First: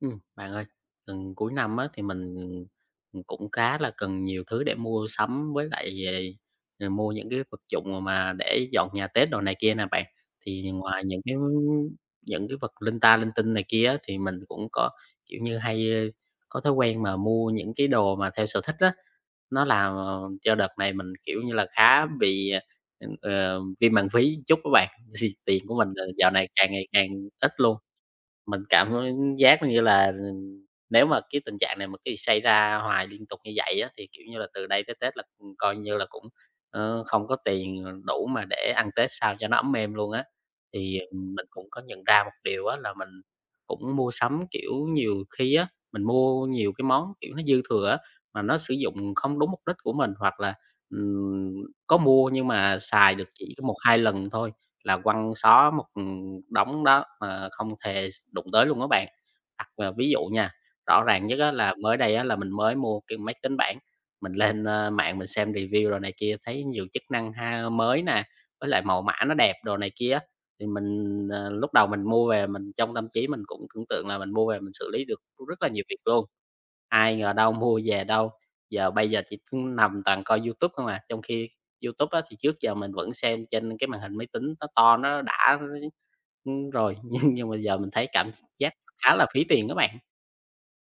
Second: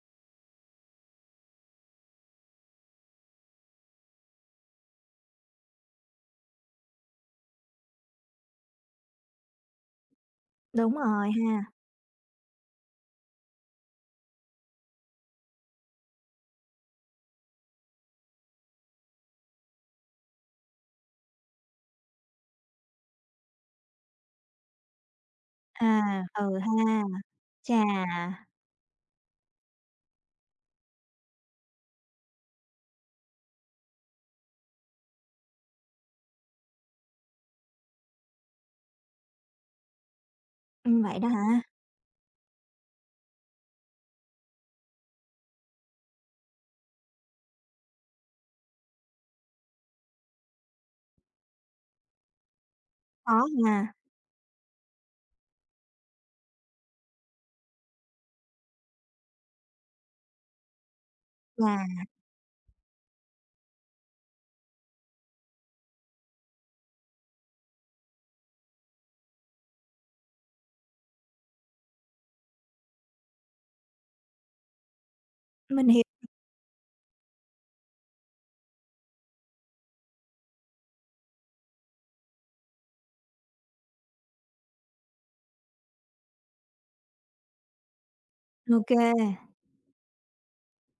Bạn ơi, gần cuối năm á, thì mình cũng khá là cần nhiều thứ để mua sắm với lại, mua những cái vật dụng mà để dọn nhà Tết đồ này kia nè bạn. Thì Đúng ngoài những rồi cái ha. những cái vật linh ta linh tinh này kia á, thì mình cũng có, kiểu như, hay, có thói quen mà mua những cái đồ mà theo sở thích á. Nó làm, cho đợt này mình, kiểu như là, khá bị, viêm màng phí chút các bạn, thì tiền của mình, À, dạo này ừ càng ngày ha. càng ít luôn. Chà, Mình cảm giác như là nếu mà cái tình trạng này mà cái xảy ra hoài liên tục như vậy á, thì, kiểu như là, từ đây tới Tết là, coi như là cũng, không có tiền đủ mà để ăn Tết sao cho nó ấm êm luôn á. Thì, vậy đó mình hả? cũng có nhận ra một điều á là mình cũng mua sắm, kiểu, nhiều khi á, mình mua nhiều cái món, kiểu, nó dư thừa á, mà nó sử dụng không đúng mục đích của mình, hoặc là, ừm, có mua nhưng mà xài được Khó chỉ có ha. 1-2 lần thôi là quăng xó một, đống đó mà không thể đụng tới luôn đó bạn. Đặt, ví dụ nha, rõ ràng nhất á là mới Chà, đây á là mình mới mua cái máy tính bảng, mình lên, mạng mình xem review rồi này kia, thấy nhiều chức năng ha mới nè, với lại màu mã nó đẹp đồ này kia thì mình, lúc đầu mình mua về mình trong tâm trí mình cũng tưởng tượng là mình mua về mình xử lý được rất là nhiều mình việc hiểu. luôn. Ai ngờ đâu mua về đâu, giờ bây giờ chỉ cứ nằm toàn coi YouTube không à, trong khi YouTube á, thì trước giờ mình vẫn xem trên cái màn hình máy tính nó to nó đã, rồi, nhưng mà giờ mình thấy cảm giác khá là phí OK. tiền á bạn.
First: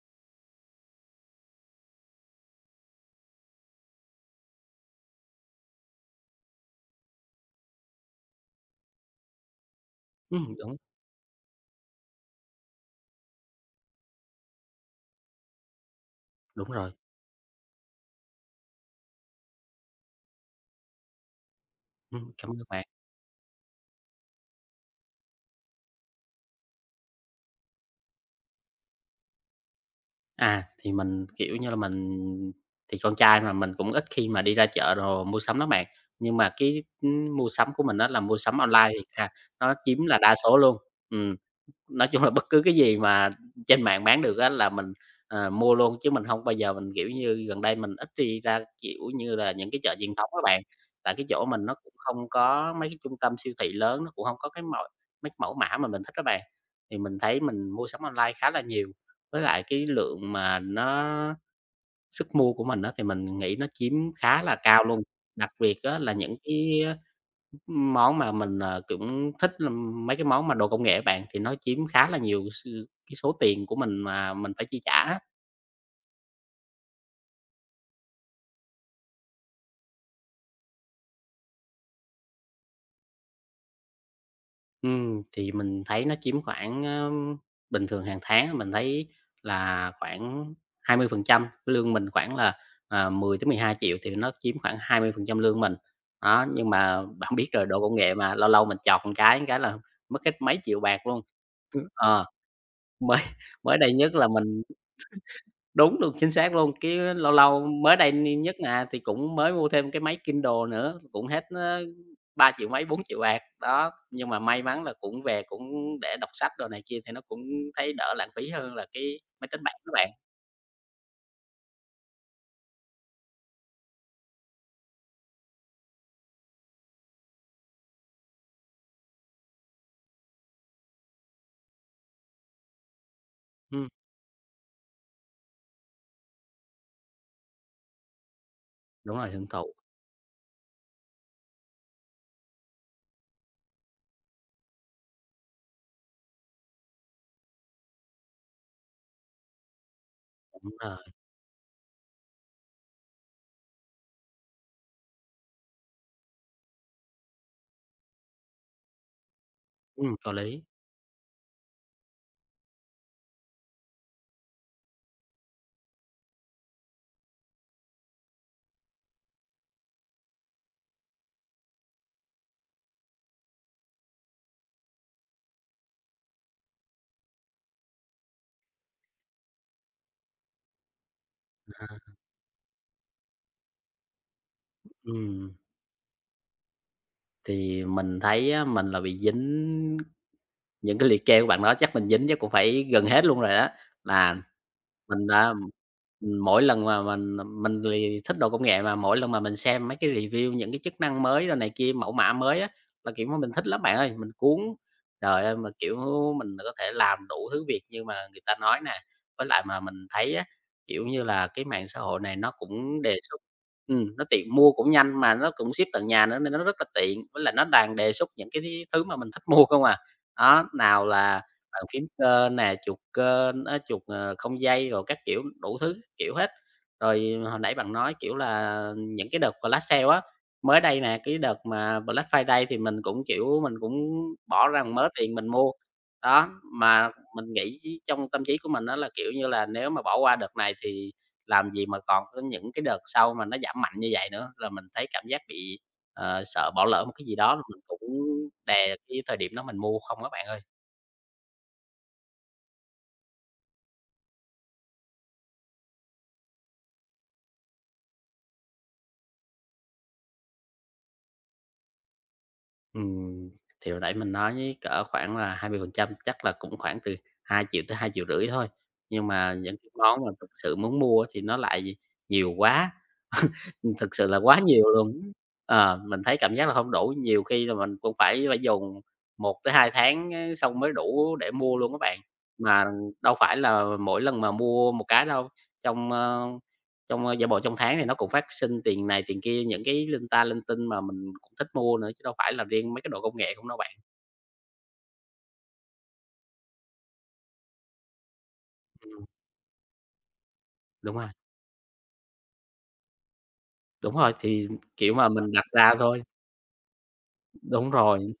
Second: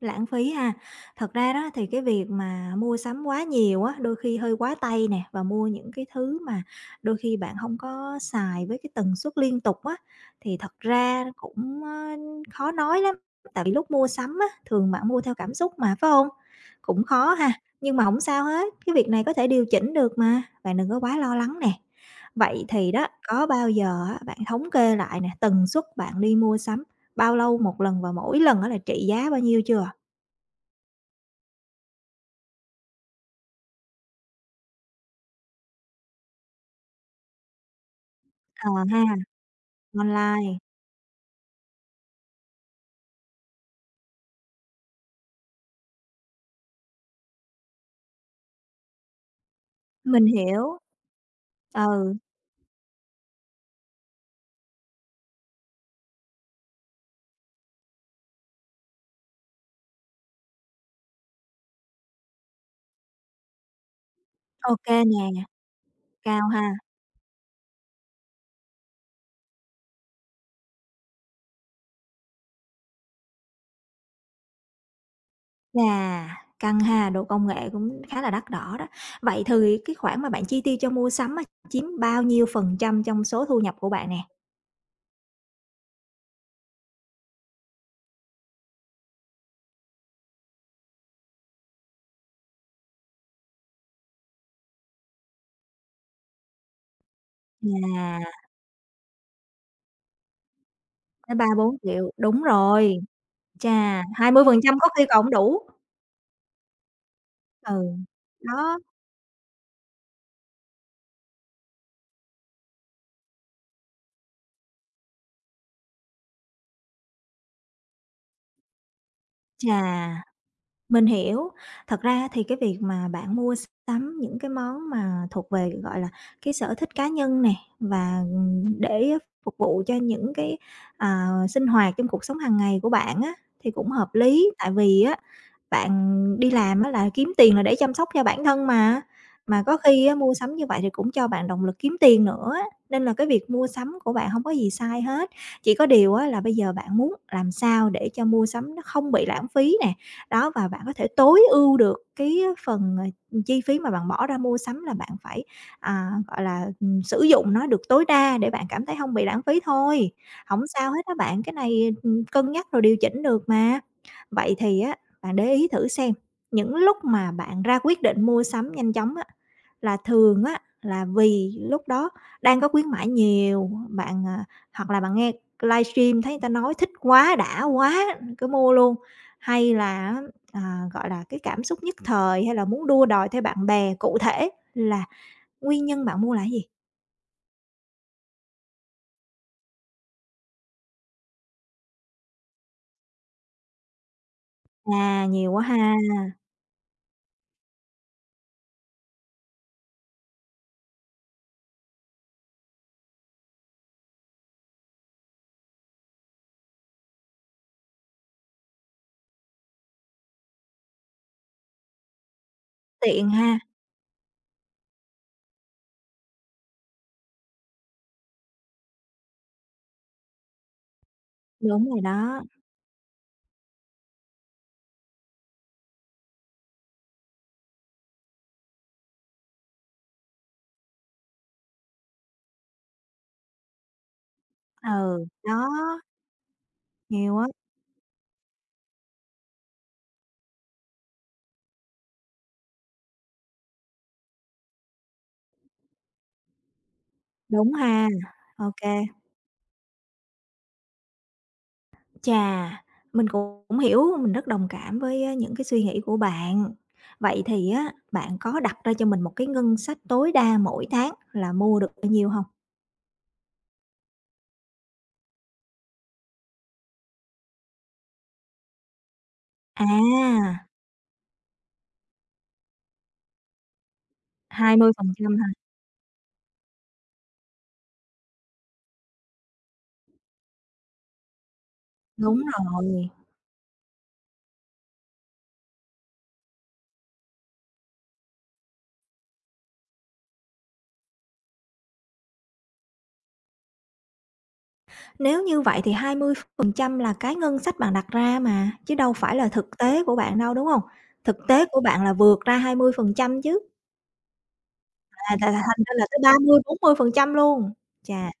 Lãng phí ha. Thật ra đó thì cái việc mà mua sắm quá nhiều á, đôi khi hơi quá tay nè và mua những cái thứ mà đôi khi bạn không có xài với cái tần suất liên tục á, thì Đúng, thật ra cũng, khó nói lắm. Tại vì lúc mua sắm á, thường bạn mua theo cảm xúc mà, phải không? đúng rồi, Cũng khó ha, nhưng mà không sao hết, cái việc này có thể điều chỉnh được mà, bạn đừng có quá lo lắng nè. Cảm ơn Vậy bạn. thì đó, có bao giờ á, bạn thống kê lại nè, tần suất bạn đi mua sắm bao lâu một lần và mỗi lần đó là trị giá bao nhiêu chưa? À, thì mình, kiểu như là, mình thì con trai mà, mình cũng ít khi mà đi ra chợ đồ mua sắm lắm bạn, nhưng mà cái, mua sắm của mình á là mua sắm Ờ online thì ha, nó chiếm là đa số online, luôn. Ừm. Nói chung là bất cứ cái gì mà trên mạng bán được á là mình, mua luôn, chứ mình hông bao giờ mình, kiểu như, gần đây mình ít đi ra, kiểu như là, những cái chợ truyền mình thống á bạn. hiểu. Tại cái chỗ mình nó cũng Ừ, không có mấy cái trung tâm siêu thị lớn, nó cũng hông có cái mẫu mấy cái mẫu mã mà mình thích á bạn. Thì mình thấy mình mua sắm online khá là nhiều, với lại cái lượng mà nó sức mua của mình á, thì mình nghĩ nó chiếm khá là cao OK luôn, nè, đặc biệt á là những cao ha. cái, món mà mình, cũng thích là mấy cái món mà đồ công nghệ á bạn, thì nó chiếm khá là nhiều cái số tiền của mình mà mình phải chi trả á. Chà, căng ha, đồ công nghệ cũng khá là đắt đỏ đó. Vậy thì cái khoản mà bạn chi tiêu cho mua sắm á, chiếm bao nhiêu phần trăm trong số thu nhập của bạn nè? Thì mình thấy nó chiếm khoảng, bình thường hàng tháng mình thấy là khoảng 20% lương mình khoảng là, 10.000.000 12.000 thì nó chiếm khoảng 20% lương mình. Đó, nhưng mà bạn biết rồi, đồ công nghệ mà, Chà, lâu lâu mình chọt một cái là mất hết mấy triệu bạc luôn. tới 3.000.000-4.000.000, Ờ, đúng rồi, mới mới đây chà, nhất là mình 20% có khi còn hổng đủ. đúng luôn, chính xác luôn, cái lâu lâu Ừ, mới đây ni nhất đó, nè, thì cũng mới mua thêm cái máy Kindle nữa, cũng hết, 3.000 mấy, 4 triệu bạc. Đó, nhưng mà may mắn là cũng về cũng để đọc sách đồ này kia thì nó cũng thấy đỡ lãng phí hơn là cái máy tính bảng các bạn. chà. Mình hiểu. Thật ra thì cái việc mà bạn mua sắm những cái món mà thuộc về, gọi là, cái sở thích cá nhân nè, và, ừ, để phục vụ cho những cái, sinh hoạt trong cuộc sống hàng ngày của bạn á, thì Ừm, cũng hợp lý. Tại vì á, bạn đi làm á là kiếm tiền là để chăm sóc cho bản thân đúng rồi, hưởng mà thụ, có khi á mua sắm như vậy thì cũng cho bạn động lực kiếm tiền nữa, nên là cái việc mua sắm của bạn hông có gì sai hết. Chỉ có điều á là bây giờ bạn muốn làm sao để cho mua sắm nó không bị lãng phí nè, đó, và đúng bạn có rồi, thể tối ưu được cái phần, chi phí mà bạn bỏ ra mua sắm là bạn phải, gọi là, sử dụng nó được tối đa để bạn cảm thấy hông bị lãng phí thôi. Có lý. Hổng sao hết á bạn, cái này, cân nhắc rồi điều chỉnh được mà. Vậy thì á bạn để ý thử xem, những lúc mà bạn ra quyết định mua sắm nhanh chóng á, là thường á là vì lúc đó đang có khuyến mãi nhiều, bạn, hoặc là bạn nghe livestream thấy người ta nói thích quá, đã quá, cứ mua luôn, hay là gọi là, cái cảm xúc nhất À, thời hay là muốn đua đòi theo bạn bè, cụ thể là ừm, nguyên nhân bạn mua là cái gì? thì mình thấy á, mình là bị dính những cái liệt kê của bạn nói chắc mình dính chắc cũng phải gần hết luôn rồi đó là Mình À, nhiều đã quá ha, mỗi lần mà mình thì thích đồ công nghệ mà mỗi lần mà mình xem mấy cái review những cái chức năng mới rồi này kia, mẫu mã mới á, là, kiểu, mà mình thích lắm bạn ơi, mình cuốn. Trời ơi, mà, kiểu, mình có thể làm đủ thứ việc như mà người ta nói nè, với lại mà mình thấy á, kiểu như là, cái mạng xã hội này nó cũng đề tiện xuất ha, nó tiện mua cũng nhanh mà nó cũng ship tận nhà nữa nên nó rất là tiện, với lại nó đang đề xuất những cái thứ mà mình thích mua không à. Đó, nào là bàn đúng rồi phím đó, cơ nè, chuột cơ, á, chuột, không dây rồi các kiểu, đủ thứ kiểu hết. Rồi hồi nãy bạn nói, kiểu là, những cái đợt flash sale á, mới đây nè, cái đợt mà Black Friday thì mình cũng, kiểu, mình cũng bỏ ra một mớ ừ, tiền mình đó, mua. Đó, mà nhiều mình á, nghĩ chứ trong tâm trí của mình á là, kiểu như là, nếu mà bỏ qua đợt này thì làm gì mà còn có những cái đợt sau mà nó giảm mạnh như vậy nữa, là mình thấy cảm giác bị, sợ bỏ lỡ một cái gì đó, là đúng mình ha, cũng OK. đè cái thời điểm đó mình mua không á bạn ơi. Chà, mình cũng hiểu, mình rất đồng cảm với, những cái suy nghĩ của bạn. Vậy thì á, bạn có đặt ra cho mình một cái ngân sách tối đa mỗi tháng là mua được bao nhiêu không? Ừm, thì hồi nãy mình nói với cỡ khoảng là 20%, chắc là cũng khoảng từ 2 triệu tới 2,5 triệu thôi, nhưng mà những cái món mà thực À, sự muốn mua thì nó lại nhiều quá, thực sự là quá hai nhiều mươi phần luôn. trăm hả? Mình thấy cảm giác là không đủ, nhiều khi là mình cũng phải phải dùng 1 tới 2 tháng á, xong mới đủ để mua luôn các bạn. Đúng Mà rồi, đâu phải là mỗi lần mà mua một cái đâu, trong, trong, ơ, giả bộ trong tháng thì nó cũng phát sinh tiền này tiền kia, những cái linh ta linh tinh mà mình cũng thích mua nữa, chứ đâu phải là riêng mấy cái đồ công nghệ không đâu bạn. nếu như vậy thì 20% là cái ngân sách bạn đặt ra mà, chứ đâu Ừm, phải là thực tế của bạn đâu, đúng không? đúng rồi, Thực tế của bạn là vượt ra 20% chứ, đúng rồi, thì, kiểu mà, là là mình là đặt thành ra ra là tới thôi. 30-40% luôn. Đúng Chà. rồi.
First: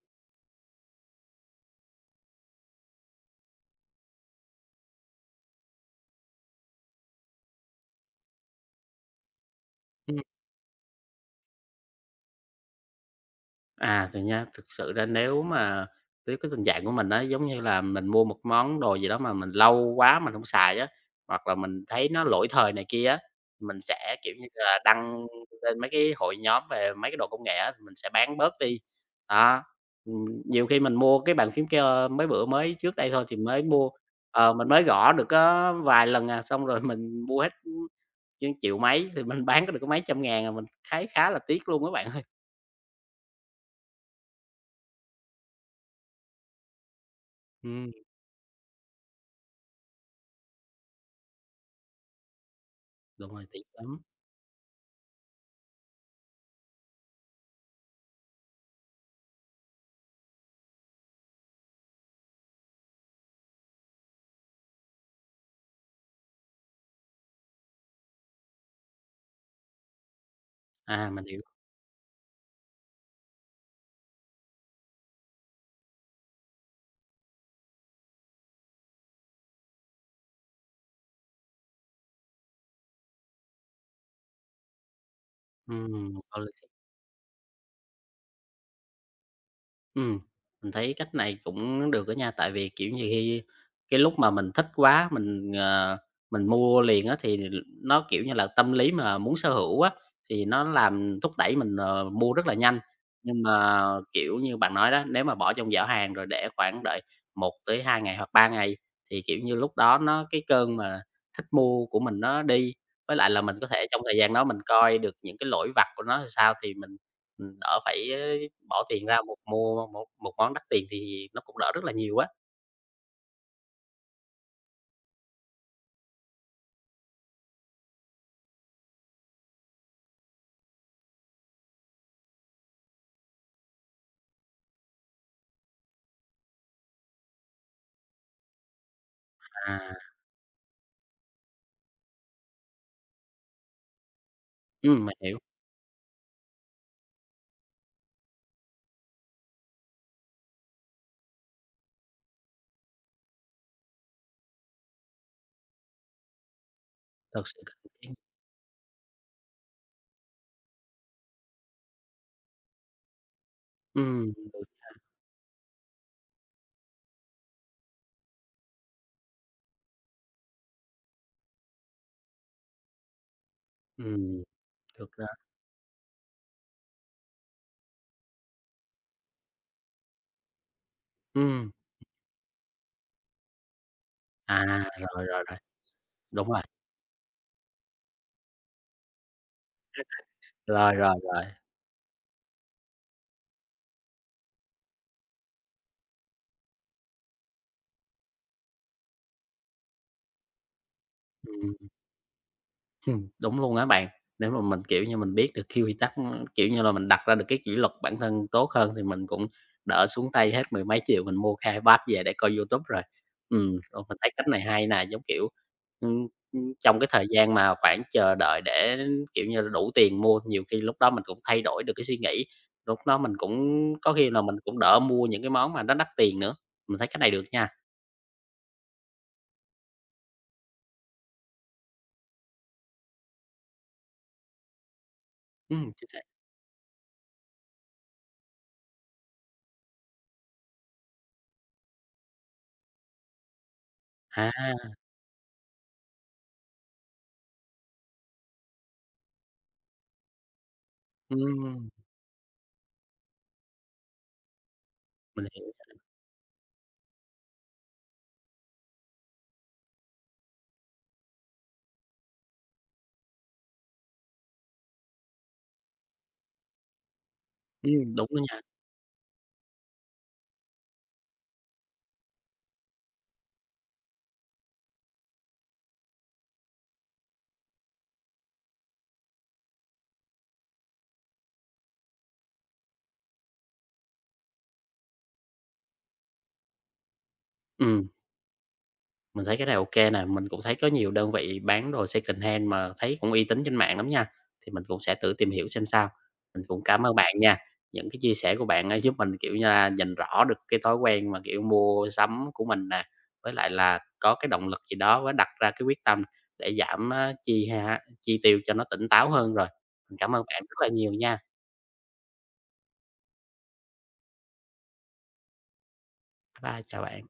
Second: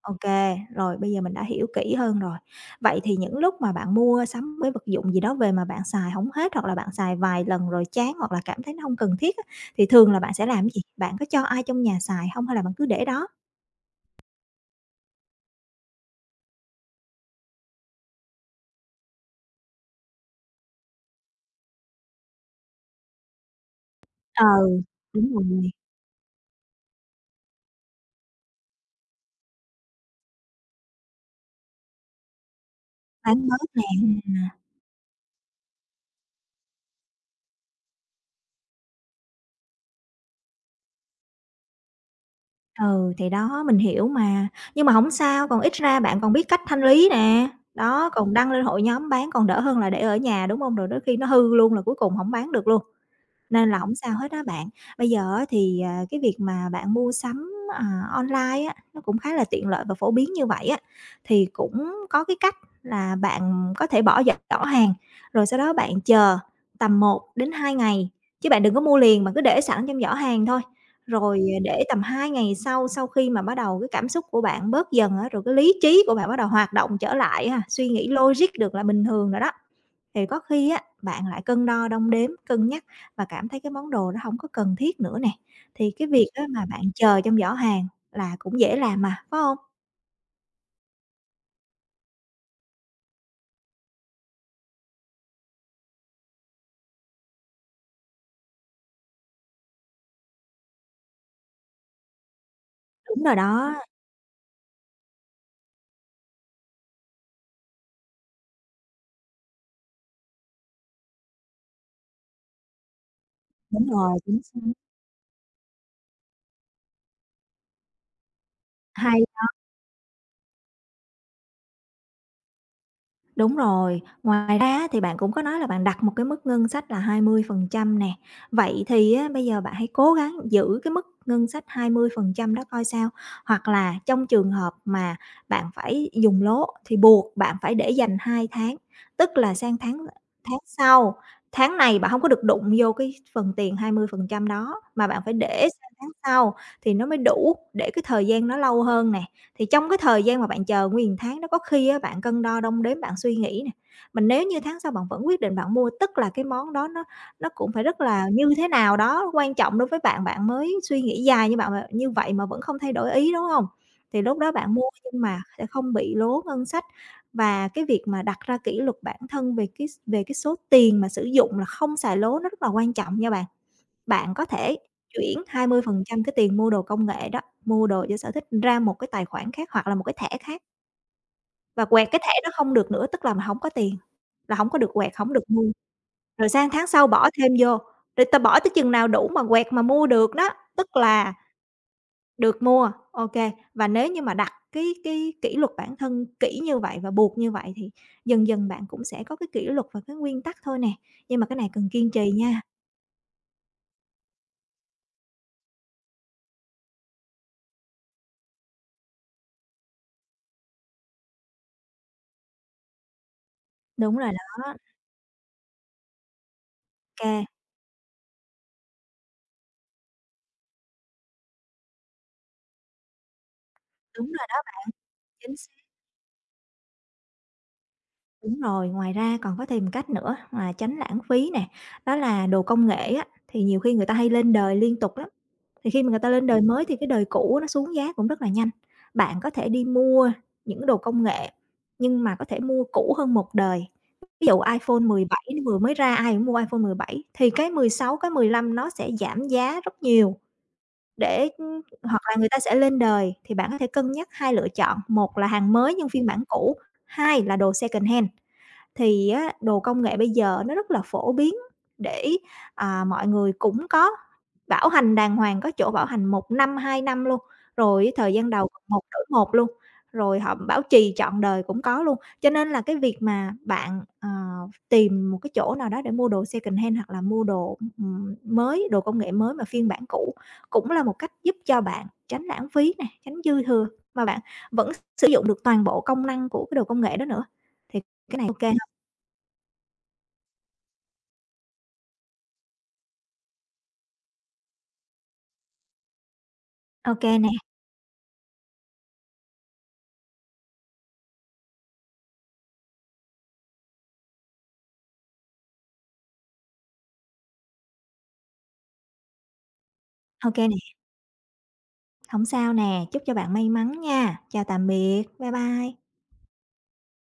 OK, rồi bây giờ mình đã hiểu kỹ hơn rồi. Vậy thì những lúc mà bạn mua sắm với vật dụng gì đó về mà bạn xài không hết, hoặc là bạn xài vài lần rồi chán, hoặc là cảm thấy nó không cần thiết á, thì thường là bạn sẽ làm cái gì? Bạn có cho ai trong nhà xài không hay là bạn cứ để đó? À, thì nha, thực sự ra nếu cái tình trạng của mình á, giống như là mình mua một món đồ gì đó mà mình lâu quá mình không xài á, hoặc là mình thấy nó lỗi thời này kia á, mình sẽ, kiểu như Ừ, là, đăng đúng rồi, lên mấy cái hội nhóm về mấy cái đồ công nghệ á, mình sẽ bán bớt đi. Đó, nhiều khi mình mua cái bàn phím kia mấy bữa mới trước đây thôi thì bán mới bớt nè mua ha. mình mới gõ được có vài lần à, xong rồi mình mua hết, chưng triệu mấy thì mình bán có được có mấy trăm ngàn à, mình thấy khá là tiếc luôn các bạn ơi. Ừ, thì đó, mình hiểu mà. Nhưng mà không sao, còn ít ra bạn còn biết cách thanh lý nè, Ừm, đó, còn đăng lên hội nhóm bán còn đỡ hơn là để ở nhà, đúng không? Rồi đôi khi nó hư luôn là cuối cùng không bán được luôn. đúng rồi, tiếc Nên là hổng lắm. sao hết á bạn. Bây giờ á thì, cái việc mà bạn mua sắm, online á, nó cũng khá là tiện lợi và phổ biến như vậy á, thì cũng có cái cách là bạn có thể bỏ giỏ giỏ hàng, rồi sau đó bạn chờ tầm 1 đến 2 ngày, chứ bạn đừng có mua liền, bạn cứ để sẵn trong giỏ hàng thôi. À, mình hiểu. Rồi, để tầm 2 ngày sau, sau khi mà bắt đầu cái cảm xúc của bạn bớt dần á, rồi cái lý trí của bạn bắt đầu hoạt động trở lại ha, suy nghĩ logic được là bình thường rồi đó, thì có khi á, bạn lại cân đo đong đếm, cân nhắc và cảm thấy cái món đồ nó hổng có cần thiết nữa nè, thì cái việc Có á lý. mà bạn chờ trong giỏ hàng là cũng dễ làm mà, phải hông? Ừm, mình thấy cách này cũng được đó nha, tại vì, kiểu như, khi cái lúc mà mình thích quá, mình mua liền á thì nó, kiểu như là, tâm lý mà muốn sở hữu á, thì nó làm thúc đẩy mình, mua rất là nhanh. Đúng rồi Nhưng đó, mà, kiểu như, bạn nói đó, nếu mà bỏ trong giỏ hàng rồi để khoảng đợi 1 tới 2 ngày hoặc 3 ngày thì, kiểu như, lúc đó nó cái cơn mà thích mua của mình nó đi, với lại là mình có thể đúng trong thời rồi, gian chính đó mình xác. coi được những cái lỗi vặt của nó là sao thì mình đỡ phải bỏ tiền ra Hay. Mua một một món đắt tiền thì nó cũng đỡ rất là nhiều á. Đúng rồi, ngoài ra thì bạn cũng có nói là bạn đặt một cái mức ngân sách là 20% nè. Vậy thì á, bây giờ bạn hãy cố gắng giữ cái mức ngân sách 20% đó coi sao. Hoặc là trong trường hợp mà bạn phải dùng lố thì buộc bạn phải để dành 2 tháng, tức là sang À, tháng tháng sau, tháng này bạn không có được đụng vô cái phần tiền 20% đó, mà mình bạn phải hiểu, để sang tháng sau thì nó mới đủ để cái thời gian nó lâu hơn nè. Thì trong cái thời gian mà bạn chờ nguyên tháng đó có khi á, bạn cân đo đong đếm, bạn suy nghĩ nè, mình nếu như tháng sau bạn vẫn quyết định bạn mua, tức là cái món đó nó thực nó sự cũng cần phải rất thiết. là như thế nào đó quan trọng đối với bạn, bạn mới suy nghĩ dài như bạn mà như vậy mà vẫn không thay đổi ý, đúng không? Thì lúc đó Được, bạn mua nhưng mà sẽ không bị lố ngân sách và cái việc mà đặt ra kỷ luật bản thân về cái số tiền mà sử dụng là không xài lố nó rất là quan trọng nha bạn. Bạn ừm, có thể thực ra chuyển 20% cái tiền mua đồ công nghệ đó, mua đồ cho sở thích ra một cái tài khoản khác hoặc là một cái thẻ khác ừm, và quẹt cái thẻ đó không được nữa, tức là hổng có tiền, là à, hổng có được quẹt, rồi, hổng rồi, được rồi, mua. đúng Rồi rồi, sang tháng sau bỏ thêm vô, rồi ta bỏ tới chừng nào đủ mà quẹt mà mua được đó, rồi, tức rồi, là rồi, được mua, ô kê. Và nếu như mà đặt cái kỷ luật bản thân kỹ như vậy và buộc như vậy thì dần dần bạn cũng sẽ có cái kỷ luật và cái nguyên tắc thôi nè, nhưng mà cái này ừm. cần kiên trì nha. Đúng luôn á bạn. Nếu mà mình, kiểu như, mình biết được cái quy tắc, kiểu như là, mình đặt ra được cái kỷ luật bản thân tốt hơn thì mình cũng đỡ xuống tay hết 10 mấy triệu mình mua cái iPad về để coi YouTube rồi. Ô, Đúng mình thấy rồi cách này đó, ô hay nè, giống kiểu, ưm, ưm, trong cái thời kê, gian mà khoảng chờ đợi để, kiểu như là, đủ tiền mua, nhiều khi lúc đó mình cũng thay đổi được cái suy nghĩ, lúc đó mình cũng có đúng khi là rồi mình đó, cũng đỡ mua những cái chính. món mà nó đắt tiền nữa. Mình thấy cách này được nha. Đúng rồi, ngoài ra còn có thêm một cách nữa là tránh lãng phí nè, đó là đồ công nghệ á, thì nhiều khi người ta hay lên đời liên tục lắm. Thì khi Chính mà người xác. ta lên đời mới thì cái đời cũ nó xuống giá cũng rất là nhanh. Bạn có thể đi mua những đồ công nghệ nhưng mà có thể mua cũ hơn một đời. Ví À, dụ iPhone 17 nó vừa mới ra ai cũng mua iPhone 17 thì cái 16, cái 15 nó sẽ giảm giá rất nhiều để ừm, hoặc là người ta sẽ lên đời thì bạn có thể cân nhắc hai lựa chọn, một mình là hiểu. hàng mới nhưng phiên bản cũ, hai là đồ second hand thì á, đồ công nghệ bây giờ nó rất là phổ biến để, mọi người cũng có bảo hành đàng hoàng, có chỗ bảo hành 1 năm, 2 năm luôn, rồi Đúng thời đó gian nha. đầu còn một đổi một luôn, rồi họ bảo trì trọn đời cũng có luôn. Cho nên là cái việc mà bạn, tìm một cái chỗ nào đó để mua đồ secondhand hoặc là mua đồ, mới, đồ công nghệ mới mà phiên bản cũ cũng là một cách giúp cho bạn tránh lãng phí nè, tránh dư thừa, mà bạn vẫn sử dụng được toàn bộ công năng của cái đồ công nghệ đó nữa, thì Ừm. cái này OK. Mình thấy cái này ok kê nè, mình cũng thấy có nhiều đơn vị bán đồ secondhand mà thấy cũng uy tín trên mạng lắm nha, thì mình cũng sẽ thử tìm hiểu xem sao. Mình cũng cảm ơn OK bạn nè, nha, những cái chia sẻ của bạn á giúp mình, kiểu như là, nhìn rõ được cái thói quen mà, kiểu, mua sắm của mình nè, với lại là có cái động lực gì đó với đặt ra cái quyết tâm để giảm, á, chi tiêu cho nó tỉnh táo hơn rồi. Mình cảm ơn OK bạn rất nè, là nhiều nha. không sao nè, chúc cho bạn may mắn nha. Chào tạm biệt, bye bye. Bye bye, chào bạn.